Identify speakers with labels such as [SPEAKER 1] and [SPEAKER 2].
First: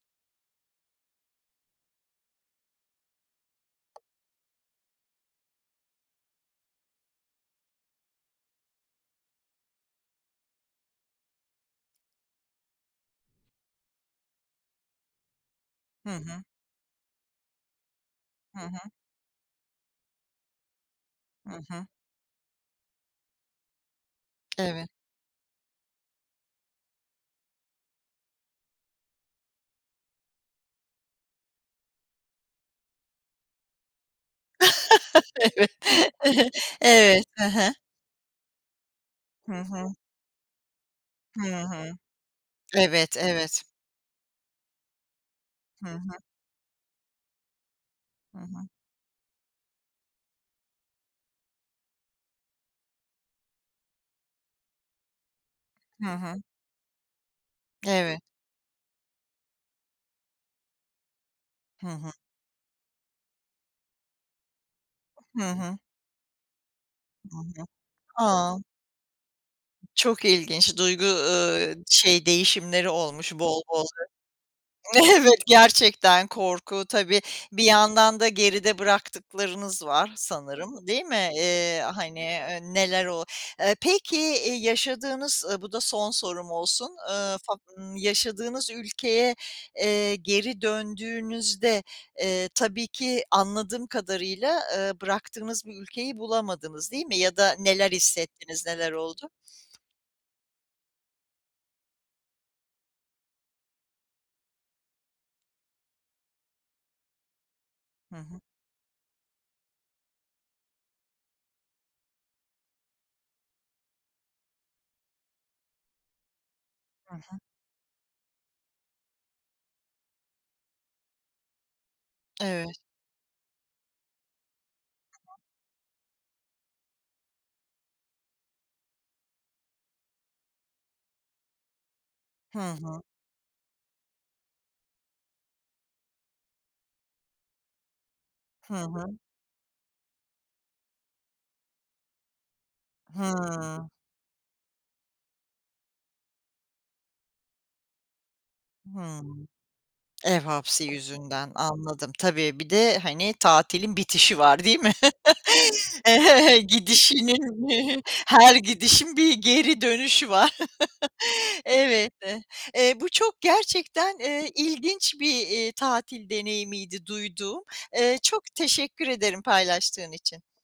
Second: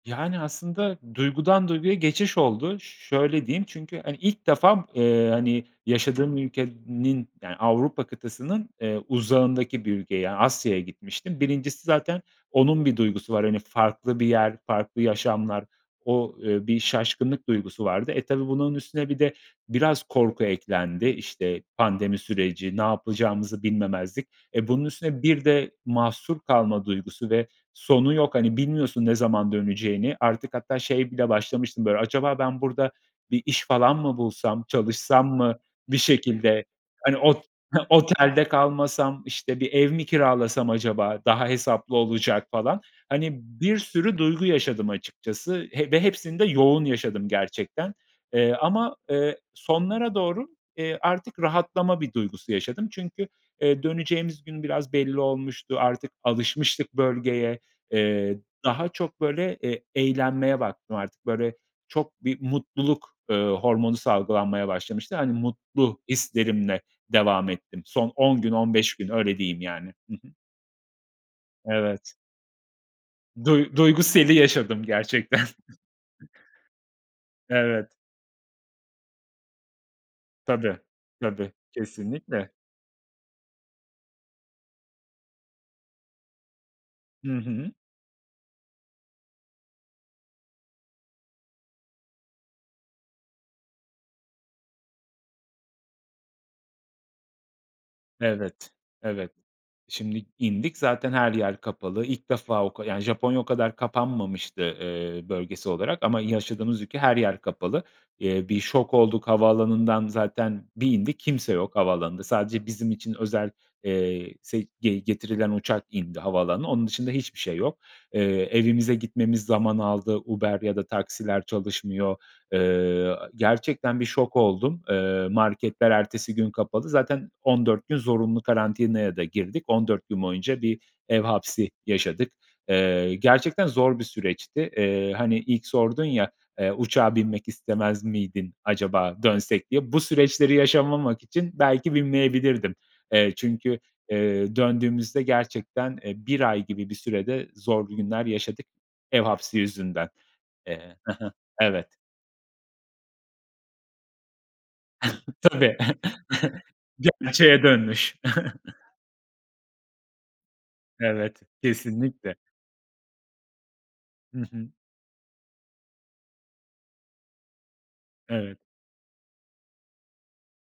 [SPEAKER 1] Yani, aslında duygudan duyguya geçiş oldu. Ş şöyle diyeyim: Çünkü, hani, ilk defa, ııı, hani yaşadığım ülkenin yani Avrupa kıtasının, eee, uzağındaki bir ülkeye, yani Asya'ya gitmiştim. 1'incisi zaten onun bir duygusu var, hani, farklı bir yer, farklı yaşamlar,
[SPEAKER 2] Hı
[SPEAKER 1] o,
[SPEAKER 2] hı.
[SPEAKER 1] eee, bir şaşkınlık duygusu vardı. E, tabii
[SPEAKER 2] Hı
[SPEAKER 1] bunun
[SPEAKER 2] hı.
[SPEAKER 1] üstüne bir de biraz korku eklendi.
[SPEAKER 2] Hı
[SPEAKER 1] İşte,
[SPEAKER 2] hı.
[SPEAKER 1] pandemi süreci, ne yapacağımızı bilmemezlik. E, bunun
[SPEAKER 2] Evet.
[SPEAKER 1] üstüne bir de mahsur kalma duygusu ve sonu yok. Hani, bilmiyorsun ne zaman döneceğini. Artık hatta şey bile başlamıştım, böyle, "Acaba ben burada bir iş falan mı bulsam, çalışsam mı
[SPEAKER 2] Evet.
[SPEAKER 1] bir şekilde? Hani
[SPEAKER 2] Evet, hı
[SPEAKER 1] ot
[SPEAKER 2] hı.
[SPEAKER 1] ha, otelde kalmasam,
[SPEAKER 2] Hı
[SPEAKER 1] işte, bir
[SPEAKER 2] hı.
[SPEAKER 1] ev mi kiralasam acaba? Daha
[SPEAKER 2] Hı hı.
[SPEAKER 1] hesaplı olacak." falan.
[SPEAKER 2] Evet
[SPEAKER 1] Hani,
[SPEAKER 2] evet.
[SPEAKER 1] bir sürü duygu yaşadım açıkçası
[SPEAKER 2] Hı
[SPEAKER 1] he ve
[SPEAKER 2] hı.
[SPEAKER 1] hepsini de yoğun yaşadım gerçekten,
[SPEAKER 2] Hı
[SPEAKER 1] eee,
[SPEAKER 2] hı.
[SPEAKER 1] ama, eee, sonlara doğru, eee, artık rahatlama bir duygusu yaşadım. Çünkü, eee, döneceğimiz gün biraz belli olmuştu.
[SPEAKER 2] Hı
[SPEAKER 1] Artık
[SPEAKER 2] hı.
[SPEAKER 1] alışmıştık bölgeye.
[SPEAKER 2] Evet.
[SPEAKER 1] Eee, daha çok böyle, eee, eğlenmeye baktım artık, böyle,
[SPEAKER 2] Hı hı.
[SPEAKER 1] çok bir mutluluk, ııı, hormonu salgılanmaya başlamıştı. Hani,
[SPEAKER 2] Hı hı.
[SPEAKER 1] mutlu hislerimle devam ettim son
[SPEAKER 2] [unintelligible]
[SPEAKER 1] 10 gün,
[SPEAKER 2] A!
[SPEAKER 1] 15 gün. Öyle diyeyim yani. Hı
[SPEAKER 2] Çok
[SPEAKER 1] hı.
[SPEAKER 2] ilginç duygu, ııı,
[SPEAKER 1] Evet.
[SPEAKER 2] şey, değişimleri olmuş bol
[SPEAKER 1] Duy
[SPEAKER 2] bol
[SPEAKER 1] duygu seli yaşadım
[SPEAKER 2] e Evet,
[SPEAKER 1] gerçekten.
[SPEAKER 2] gerçekten korku tabii bir
[SPEAKER 1] Evet.
[SPEAKER 2] yandan da geride bıraktıklarınız var
[SPEAKER 1] Tabii,
[SPEAKER 2] sanırım, değil mi?
[SPEAKER 1] tabii,
[SPEAKER 2] Eee, hani,
[SPEAKER 1] kesinlikle.
[SPEAKER 2] eee, neler oluyor. Eee, peki eee, yaşadığınız, ııı bu da son sorum olsun,
[SPEAKER 1] Hı
[SPEAKER 2] ııı, fa
[SPEAKER 1] hı.
[SPEAKER 2] ımm, yaşadığınız ülkeye, eee, geri döndüğünüzde, eee, tabii ki anladığım kadarıyla, ııı, bıraktığınız bir ülkeyi bulamadınız, değil mi? Ya da neler hissettiniz,
[SPEAKER 1] Evet,
[SPEAKER 2] neler oldu?
[SPEAKER 1] evet. Şimdi indik zaten her yer kapalı ilk defa o ka yani, Japonya o kadar kapanmamıştı eee, bölgesel olarak ama yaşadığımız ülke her yer kapalı.
[SPEAKER 2] Hı hı.
[SPEAKER 1] Eee, bir şok olduk, havaalanından zaten bir indik; kimse yok havaalanında. Sadece bizim için özel, eee, se ge getirilen uçak indi havaalanına. Onun dışında
[SPEAKER 2] Hı
[SPEAKER 1] hiçbir
[SPEAKER 2] hı.
[SPEAKER 1] şey yok. Eee, evimize gitmemiz zaman aldı. Uber ya da taksiler çalışmıyor.
[SPEAKER 2] Evet.
[SPEAKER 1] Eee, gerçekten bir şok oldum. Eee, marketler ertesi gün kapalı. Zaten 14 gün zorunlu karantinaya da girdik. 14 gün boyunca bir ev hapsi yaşadık.
[SPEAKER 2] Hı hı.
[SPEAKER 1] Eee, gerçekten zor bir süreçti. Eee, hani ilk sordun ya: Eee, "Uçağa binmek istemez miydin?"
[SPEAKER 2] Hı hı.
[SPEAKER 1] acaba dönsek diye. Bu süreçleri yaşamamak için belki binmeyebilirdim. Eee, çünkü,
[SPEAKER 2] Hımm.
[SPEAKER 1] eee, döndüğümüzde gerçekten, eee, 1 ay gibi bir sürede zorlu günler yaşadık ev
[SPEAKER 2] Hımm.
[SPEAKER 1] hapsi yüzünden.
[SPEAKER 2] Ev hapsi
[SPEAKER 1] Eee Hı hı.
[SPEAKER 2] yüzünden
[SPEAKER 1] Evet.
[SPEAKER 2] anladım. Tabii, bir de, hani, tatilin bitişi var, değil mi?
[SPEAKER 1] Tabii,
[SPEAKER 2] He he,
[SPEAKER 1] gerçeğe
[SPEAKER 2] gidişinin,
[SPEAKER 1] dönmüş.
[SPEAKER 2] her gidişin bir geri dönüşü var.
[SPEAKER 1] Evet, kesinlikle.
[SPEAKER 2] [unintelligible] Eee, bu çok gerçekten,
[SPEAKER 1] Hı
[SPEAKER 2] eee,
[SPEAKER 1] hı.
[SPEAKER 2] ilginç bir, iii, tatil deneyimiydi duyduğum. Eee, çok
[SPEAKER 1] Evet.
[SPEAKER 2] teşekkür ederim paylaştığın için.